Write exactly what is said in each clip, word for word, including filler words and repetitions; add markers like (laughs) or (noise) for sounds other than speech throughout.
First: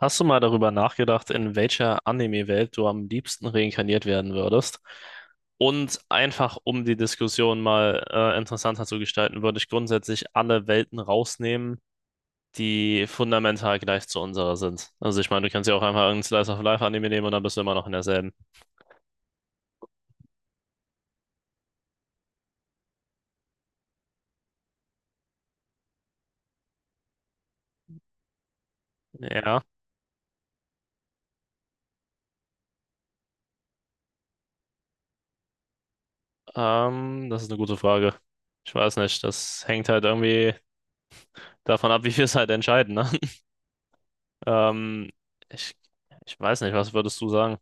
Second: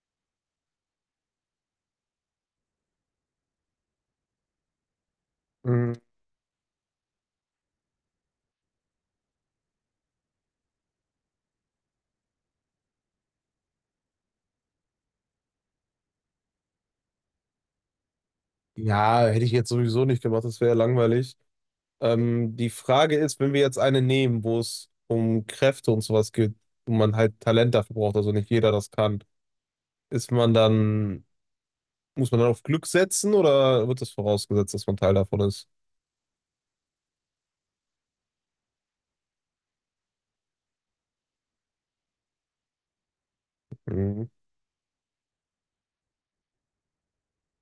Hast du mal darüber nachgedacht, in welcher Anime-Welt du am liebsten reinkarniert werden würdest? Mm, Und einfach, um die Diskussion mal äh, interessanter zu gestalten, würde ich grundsätzlich alle Welten rausnehmen, die fundamental gleich zu unserer sind. Also ich meine, du kannst ja auch einfach irgendeinen Slice of Life-Anime nehmen und dann bist du immer noch in derselben. ja, hätte ich jetzt sowieso nicht gemacht, das wäre langweilig. Ähm, die Frage ist, wenn wir jetzt eine nehmen, wo es um Kräfte und sowas geht und man halt Talent dafür braucht, also nicht jeder das kann, Ja, ist man dann, muss man dann auf Glück setzen oder wird das vorausgesetzt, dass man Teil davon ist? ähm, das ist eine gute Frage. Ich weiß nicht, das hängt halt irgendwie davon ab, wie wir es halt entscheiden, ne? (laughs) Mhm. Ähm, ich, ich weiß nicht, was würdest du sagen?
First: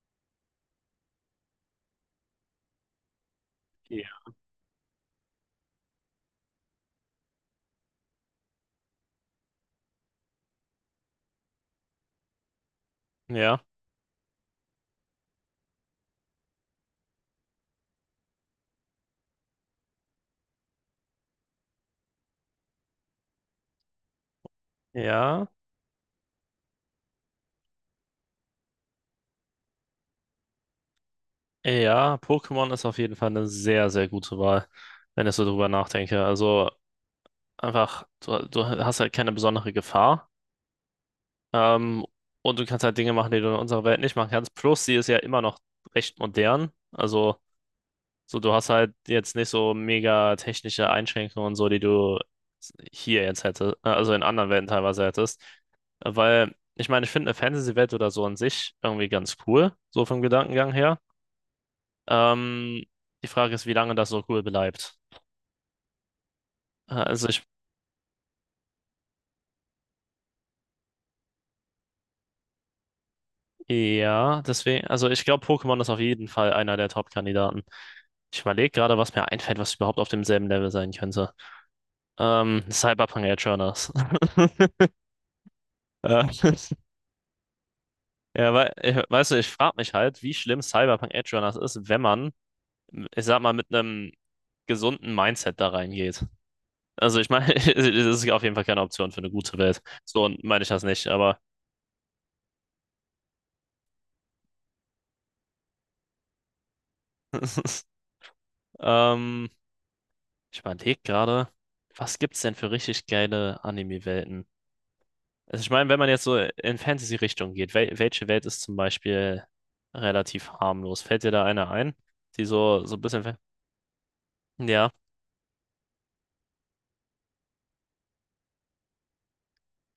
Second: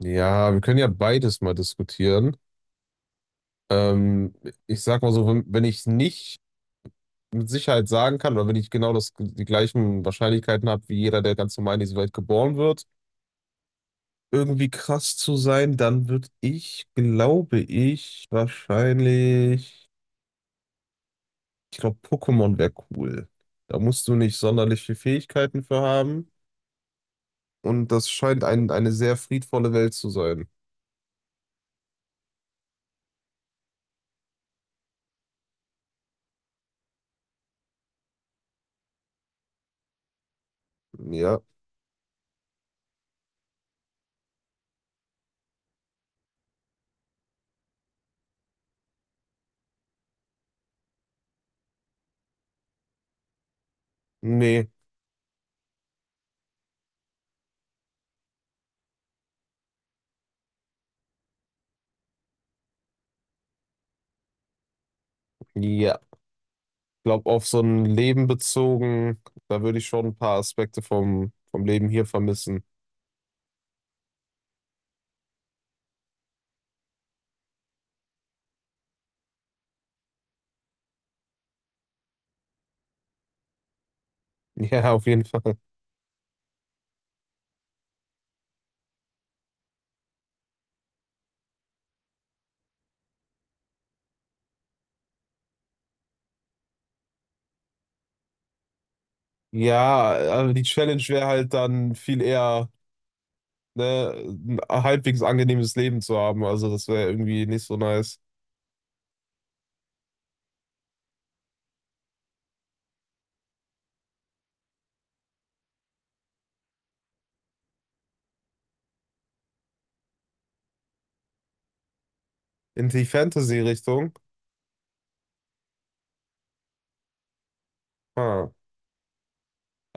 Ja, wir können ja beides mal diskutieren. Ja. Ähm, Ich sag mal so, wenn, wenn ich nicht mit Sicherheit sagen kann oder wenn ich genau das, die gleichen Wahrscheinlichkeiten habe wie jeder, der ganz normal in diese Welt geboren wird, Ja, irgendwie krass zu sein, dann würde ich, glaube ich, wahrscheinlich, ich glaube, Pokémon wäre cool. Da musst du nicht sonderlich viele ja. Fähigkeiten für haben. Und das scheint ein, eine sehr friedvolle Welt zu sein. Ja, Pokémon ist auf jeden Fall eine sehr, sehr gute Wahl, wenn ich so drüber nachdenke. Also einfach, du, du hast halt keine besondere Gefahr. Ja. Ähm, und du kannst halt Dinge machen, die du in unserer Welt nicht machen kannst. Plus, sie ist ja immer noch recht modern. Also, so du hast halt jetzt nicht so mega technische Einschränkungen und so, die du hier jetzt hättest, äh, also in anderen Welten Nee. teilweise hättest. Weil, ich meine, ich finde eine Fantasy-Welt oder so an sich irgendwie ganz cool, so vom Gedankengang her. Ähm, die Frage ist, wie lange das so cool bleibt. Ja. Äh, Ich Also glaube, ich, auf so ein Leben bezogen, da würde ich schon ein paar Aspekte vom, vom Leben hier vermissen. (laughs) ja, deswegen, also ich glaube, Pokémon ist auf jeden Fall einer der Top-Kandidaten. Ich überlege gerade, was mir einfällt, was überhaupt auf demselben Level sein könnte. Ähm, Cyberpunk Edgerunners. (laughs) Ja, auf jeden Fall. Äh, Ja, weil, ich, weißt du, ich frage mich halt, wie schlimm Cyberpunk Edgerunners ist, wenn man, ich sag mal, mit einem gesunden Mindset da reingeht. Also ich meine, (laughs) es ist auf jeden Fall keine Option für eine gute Welt. Ja, So also meine die ich das Challenge nicht, wäre aber halt dann viel eher. Ne, ein halbwegs angenehmes Leben zu haben. Also das wäre irgendwie nicht so (laughs) nice. ähm, Ich überlege gerade, was gibt's denn für richtig geile Anime-Welten? Also ich meine, wenn man jetzt so in Fantasy-Richtung geht, wel welche Welt ist zum Beispiel relativ harmlos? Fällt dir da eine ein, die so, In so ein die bisschen... fe- Fantasy-Richtung. Ja, Ha.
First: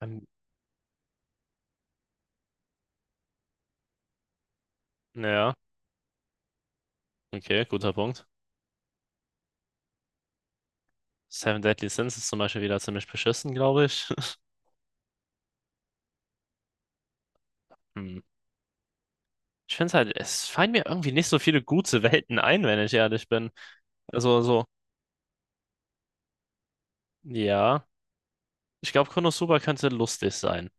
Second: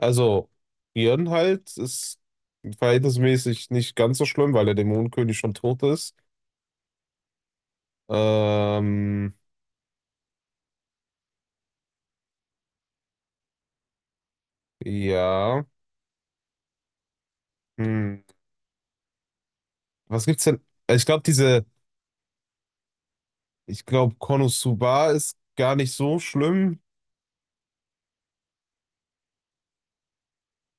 ähm, Björn halt ist verhältnismäßig nicht ganz so schlimm, weil der Dämonenkönig ja, schon tot ist. okay, guter Punkt. Ähm, Seven Deadly Sins ist zum Beispiel wieder ziemlich beschissen, glaube ich. (laughs) ja. Hm. Hm. Ich finde es halt, Was gibt's es denn? fallen mir Ich irgendwie glaube, nicht so viele diese, gute Welten ein, wenn ich ehrlich bin. ich glaube, Also so, Konosuba ist gar nicht so schlimm. ja, ich glaube, Konosuba könnte lustig sein.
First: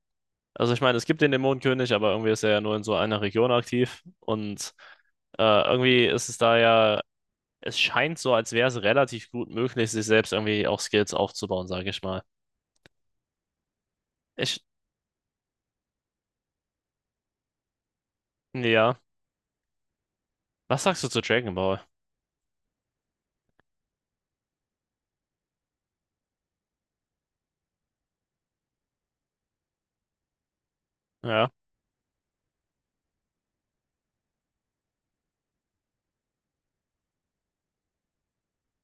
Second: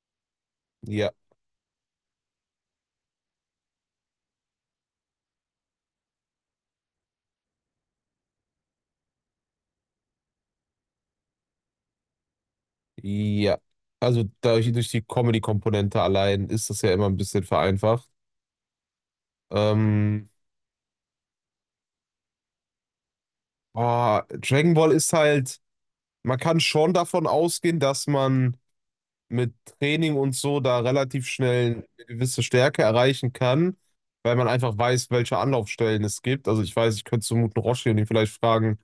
Also ich meine, es Ja, gibt den Dämonenkönig, aber irgendwie ist er ja nur in so einer Region aktiv. Und äh, irgendwie ist es da ja, es scheint so, als wäre es relativ gut möglich, sich selbst irgendwie auch Skills aufzubauen, sage ich mal. ja. Also Ich, dadurch, durch die Comedy-Komponente allein ist das ja immer ein bisschen vereinfacht. ja. Ähm, Was sagst du zu Dragon Ball? Ah, Dragon Ball ist halt, man kann schon davon ausgehen, dass man mit Training und so da relativ Ja, schnell eine gewisse Stärke erreichen kann, weil man einfach weiß, welche Anlaufstellen es gibt. Also ich weiß, ich könnte zum guten Roshi und ihn vielleicht fragen,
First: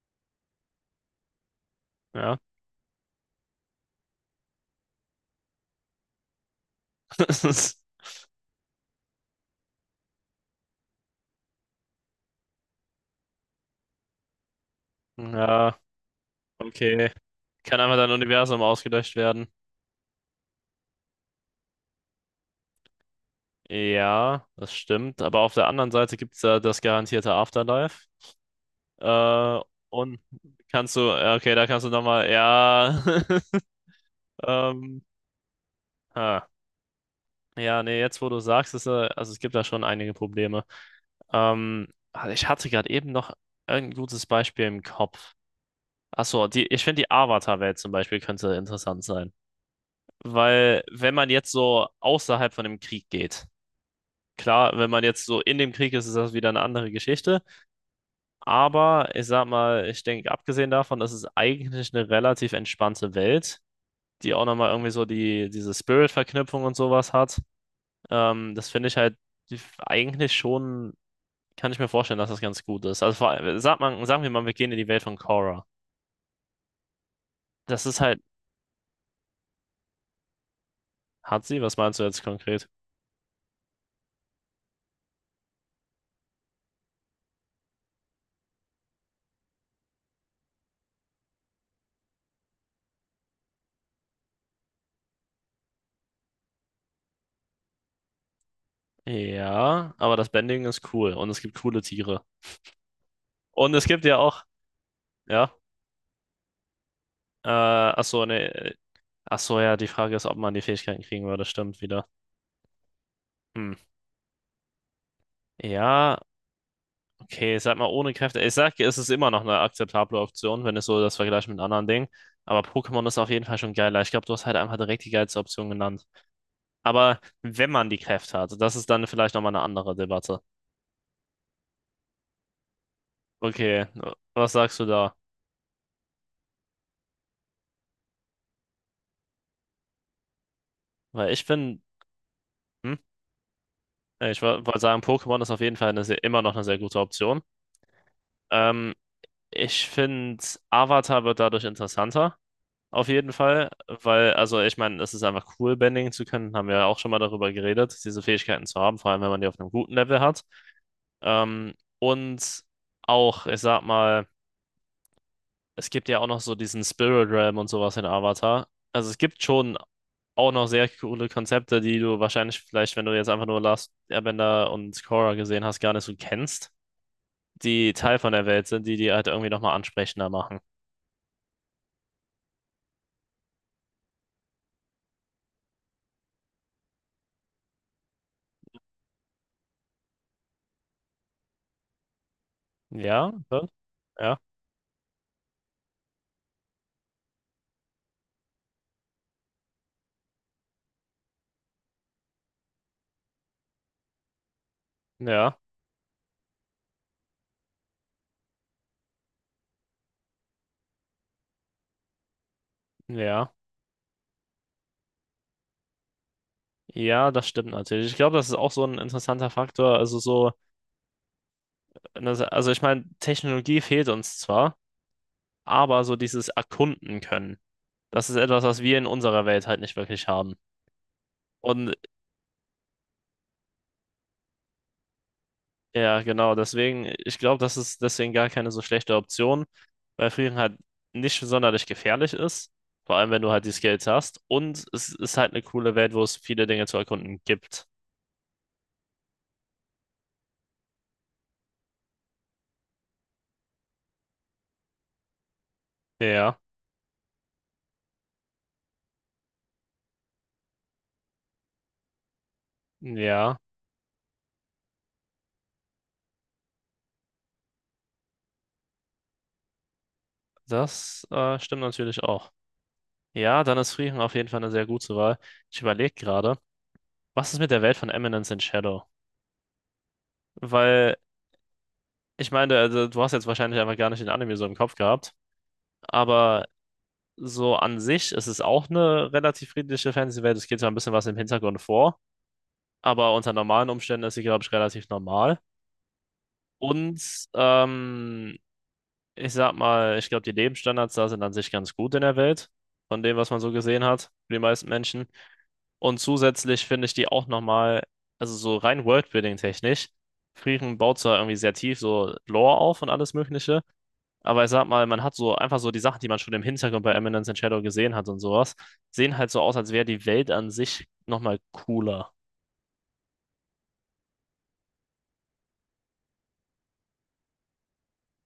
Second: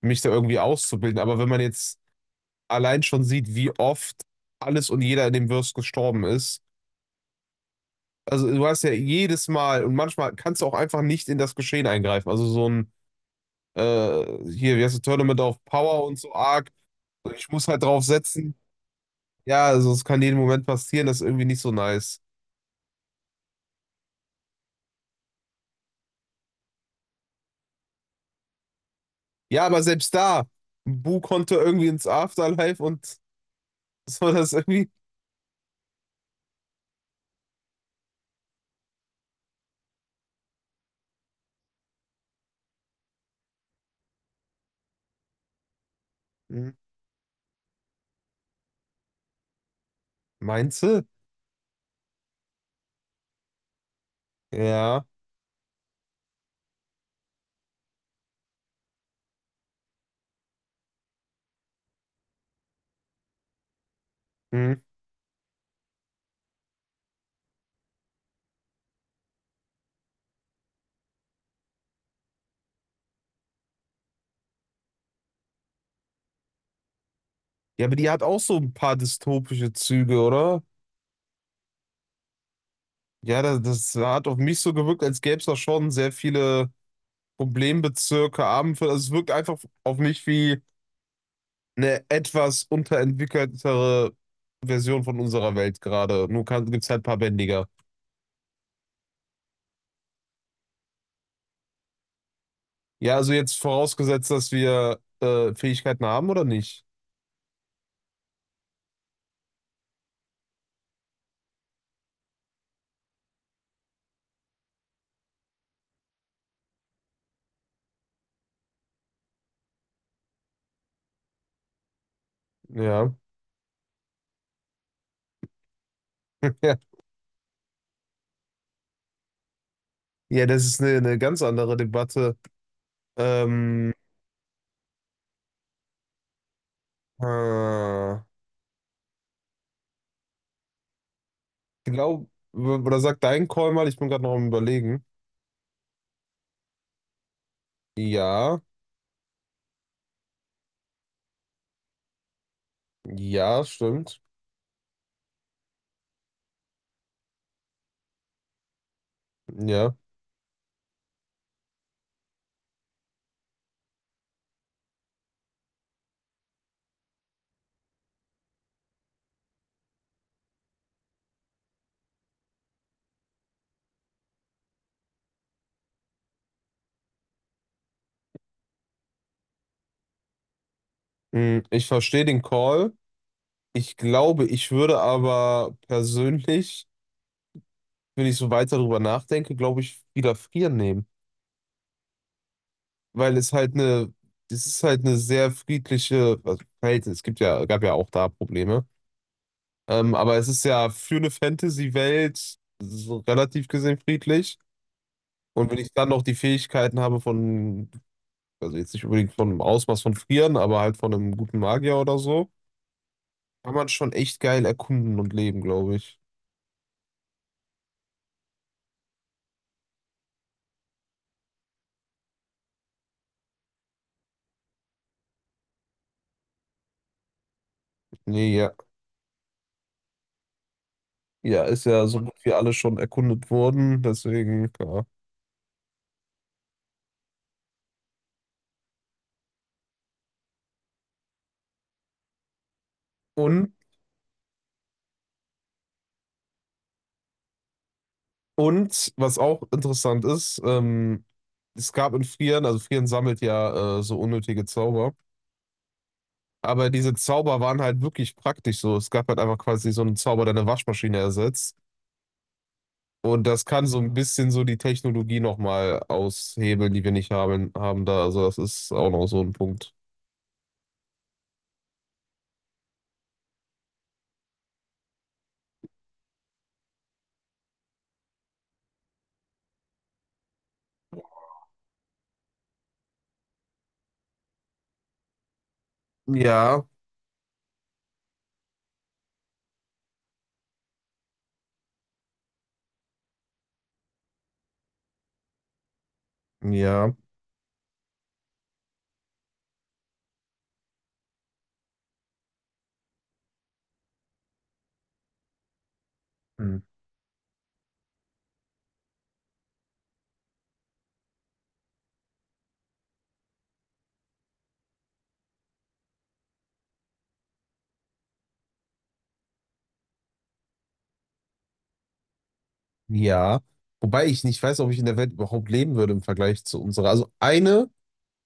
mich da irgendwie auszubilden. Aber wenn man jetzt ja. allein schon sieht, wie oft alles und jeder in dem Verse gestorben ist, (laughs) also du hast ja jedes Mal und manchmal kannst du auch einfach nicht in das Geschehen eingreifen. Also so ein äh, hier, wie heißt das, Tournament of Ja, Power und so Arc. okay. Ich muss Kann halt einfach drauf dein setzen. Universum ausgelöscht werden. Ja, also es kann jeden Moment passieren, das ist irgendwie nicht so nice. Ja, das stimmt. Aber auf der anderen Seite gibt es da das garantierte Afterlife. Äh, Ja, aber selbst und da, kannst du, Bu ja, okay, konnte da kannst irgendwie du ins nochmal, Afterlife ja. und (laughs) (laughs) so das irgendwie. Ähm, Ah, ja, nee, jetzt wo du sagst, ist, äh, also es gibt da schon einige Probleme. Ähm, also ich hatte gerade eben noch ein gutes Beispiel im Kopf. Achso, die, Hm. ich finde die Avatar-Welt zum Beispiel könnte interessant sein. Meinst Weil du? wenn man jetzt so außerhalb von dem Krieg geht, klar, wenn man Ja. jetzt so in dem Krieg ist, ist das wieder eine andere Geschichte. Aber ich sag mal, ich denke, abgesehen davon, das ist eigentlich eine relativ entspannte Welt, die auch nochmal Hm. irgendwie so die, diese Spirit-Verknüpfung und sowas hat. Ähm, das finde ich halt eigentlich schon, kann ich mir vorstellen, dass das ganz gut ist. Also vor allem, sag mal, sagen wir mal, wir gehen in die Welt von Korra. Das Ja, aber ist die halt, hat auch so ein paar dystopische Züge, oder? hat sie, was meinst du jetzt konkret? Ja, das, das hat auf mich so gewirkt, als gäbe es da schon sehr viele Problembezirke, Abendfälle. Also es wirkt einfach auf mich wie eine etwas unterentwickeltere Version von unserer Welt gerade. Nur gibt es halt ein paar Bändiger. Ja, aber das Bending ist cool und es gibt coole Tiere. Ja, also jetzt Und es gibt ja vorausgesetzt, auch, dass wir ja, äh, Fähigkeiten haben oder nicht? äh, ach so, ne, ach so, ja, die Frage ist, ob man die Fähigkeiten kriegen würde, stimmt wieder. Hm. Ja, okay, ich sag mal, ohne Kräfte, ich sag, es ist immer noch eine akzeptable Option, wenn es so das vergleicht mit anderen Dingen. Aber Pokémon Ja. ist auf jeden Fall schon geiler. Ich glaube, du hast halt einfach direkt die geilste Option genannt. (laughs) Ja, Aber wenn man die Kräfte hat, das ist dann vielleicht nochmal eine andere Debatte. ja, das ist eine, eine ganz andere Debatte. Okay, Ähm, was sagst du da? äh, ich Weil ich bin, glaube, hm, oder sagt dein Call mal, ich bin gerade noch ich wo- am wollte sagen, Überlegen. Pokémon ist auf jeden Fall eine sehr, immer noch eine sehr gute Option. Ja, Ähm, ich finde, Avatar wird dadurch interessanter, auf jeden ja, Fall, stimmt. weil, also ich meine, es ist einfach cool, Bending zu können, haben wir ja auch schon mal darüber geredet, diese Fähigkeiten zu haben, vor allem wenn man die auf einem guten Ja. Level hat. Ähm, und auch, ich sag mal, es gibt ja auch noch so diesen Spirit Realm und sowas in Avatar. Also es gibt schon auch noch sehr coole Konzepte, die du wahrscheinlich vielleicht, wenn du jetzt einfach nur Last Airbender und Korra gesehen hast, gar nicht so kennst, die Teil von der Welt sind, die die halt irgendwie nochmal ansprechender machen. Hm, ich verstehe den Call. Ich glaube, ich würde aber persönlich, wenn ich so weiter drüber nachdenke, glaube ich, wieder frieren nehmen. Ja, Weil es ja, halt eine, ja, es ist halt eine sehr friedliche, also Verhältnis, es gibt ja, gab ja auch da Probleme, ähm, aber es ist ja für eine Fantasy-Welt so relativ gesehen friedlich. ja, Und wenn ich dann noch die Fähigkeiten habe von, also jetzt nicht unbedingt von einem Ausmaß von Frieren, aber halt von einem guten Magier oder so, ja. kann man schon echt geil erkunden und leben, glaube ich. Ja, das stimmt natürlich. Ich glaube, das ist auch so ein interessanter Faktor. Also so, also ich meine, Technologie fehlt uns zwar, aber so dieses Erkunden können, das ist Nee, etwas, ja. was wir in unserer Welt halt nicht wirklich haben. Ja, ist Und ja so gut wie alles schon erkundet worden, deswegen, ja. Ja, genau. Deswegen, ich glaube, das ist deswegen gar keine so schlechte Option, weil Frieren halt nicht sonderlich gefährlich ist. Vor allem, wenn du halt die Und Skills hast. Und es ist halt eine coole Welt, wo es viele Dinge zu erkunden gibt. Und was auch interessant ist, ähm, es gab in Frieren, also Frieren sammelt ja äh, so unnötige Zauber, Ja, aber diese Zauber waren halt wirklich praktisch so. Es gab halt einfach quasi so einen Zauber, der eine Waschmaschine ersetzt. Und ja, das kann so ein bisschen so die Technologie nochmal aushebeln, die wir nicht haben, haben da. Also das ist auch noch so ein Punkt. das äh, stimmt natürlich auch. Ja, dann ist Frieren auf jeden Fall eine sehr gute Wahl. Ich überlege gerade, was ist mit der Welt von Eminence in Shadow? Weil, ich meine, also, du hast jetzt wahrscheinlich einfach gar nicht den Anime so im Kopf gehabt. Aber Ja, so an sich ist es auch eine relativ friedliche Fantasy-Welt. Es geht zwar ein bisschen was im Hintergrund vor, aber unter normalen Umständen ist sie, glaube ich, relativ normal. ja, Und ähm, ich sag mal, ich glaube, die Lebensstandards da sind an sich ganz gut in der Welt, von dem, was man so gesehen hat, für die meisten Menschen. Und hm, zusätzlich finde ich die auch nochmal, also so rein Worldbuilding-technisch, Frieren baut zwar irgendwie sehr tief so Lore auf und alles Mögliche. Aber ich sag mal, man hat so einfach so die Sachen, die man schon im Hintergrund bei Eminence in Shadow gesehen hat und sowas, sehen halt so aus, als wäre die Welt an sich nochmal cooler. ja. Wobei ich nicht weiß, ob ich in der Welt überhaupt leben würde im Vergleich zu unserer. Also eine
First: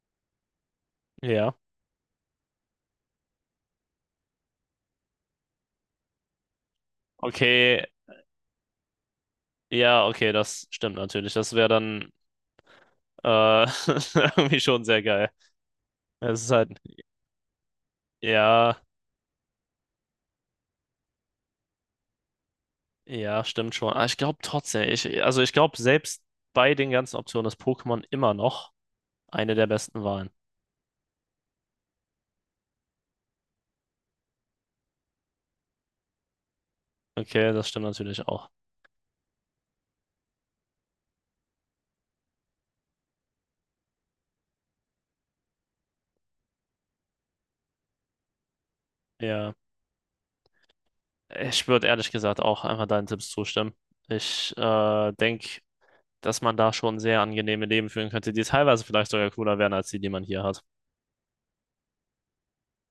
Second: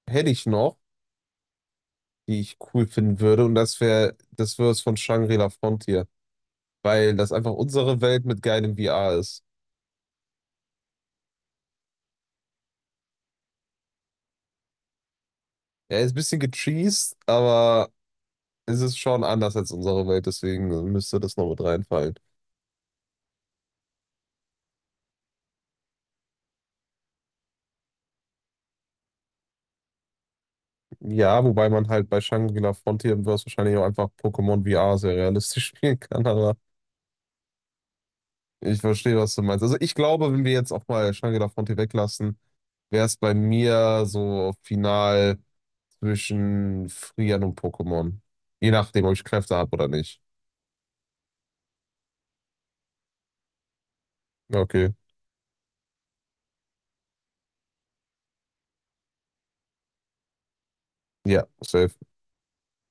hätte ich noch, Ja. die ich cool finden würde. Und das wäre, das wäre es von Shangri-La Frontier, weil das einfach Okay, unsere Welt mit geilem V R ist. ja, okay, das stimmt natürlich. Das wäre dann äh, (laughs) irgendwie schon sehr geil. Er ist ein bisschen Es ist halt, gecheased, aber ja, es ist schon anders als unsere Welt, deswegen müsste das noch mit reinfallen. ja, stimmt schon. Aber ich glaube trotzdem, ich, also ich glaube, selbst bei den ganzen Optionen ist Pokémon immer noch eine der besten Wahlen. Ja, wobei man halt bei Shangri-La Frontier im Verse wahrscheinlich auch einfach Pokémon V R sehr realistisch (laughs) spielen kann, aber Okay, das stimmt natürlich auch. ich verstehe, was du meinst. Also ich glaube, wenn wir jetzt auch mal Shangri-La Frontier weglassen, wäre es bei mir so final zwischen Frieren und Pokémon. Je nachdem, ob ich Ja. Kräfte habe oder nicht. Ich würde ehrlich gesagt auch einfach deinen Tipps zustimmen. Ich Okay. äh, denke, dass man da schon sehr angenehme Leben führen könnte, die teilweise vielleicht sogar cooler wären als die, die man hier hat. Ja, safe.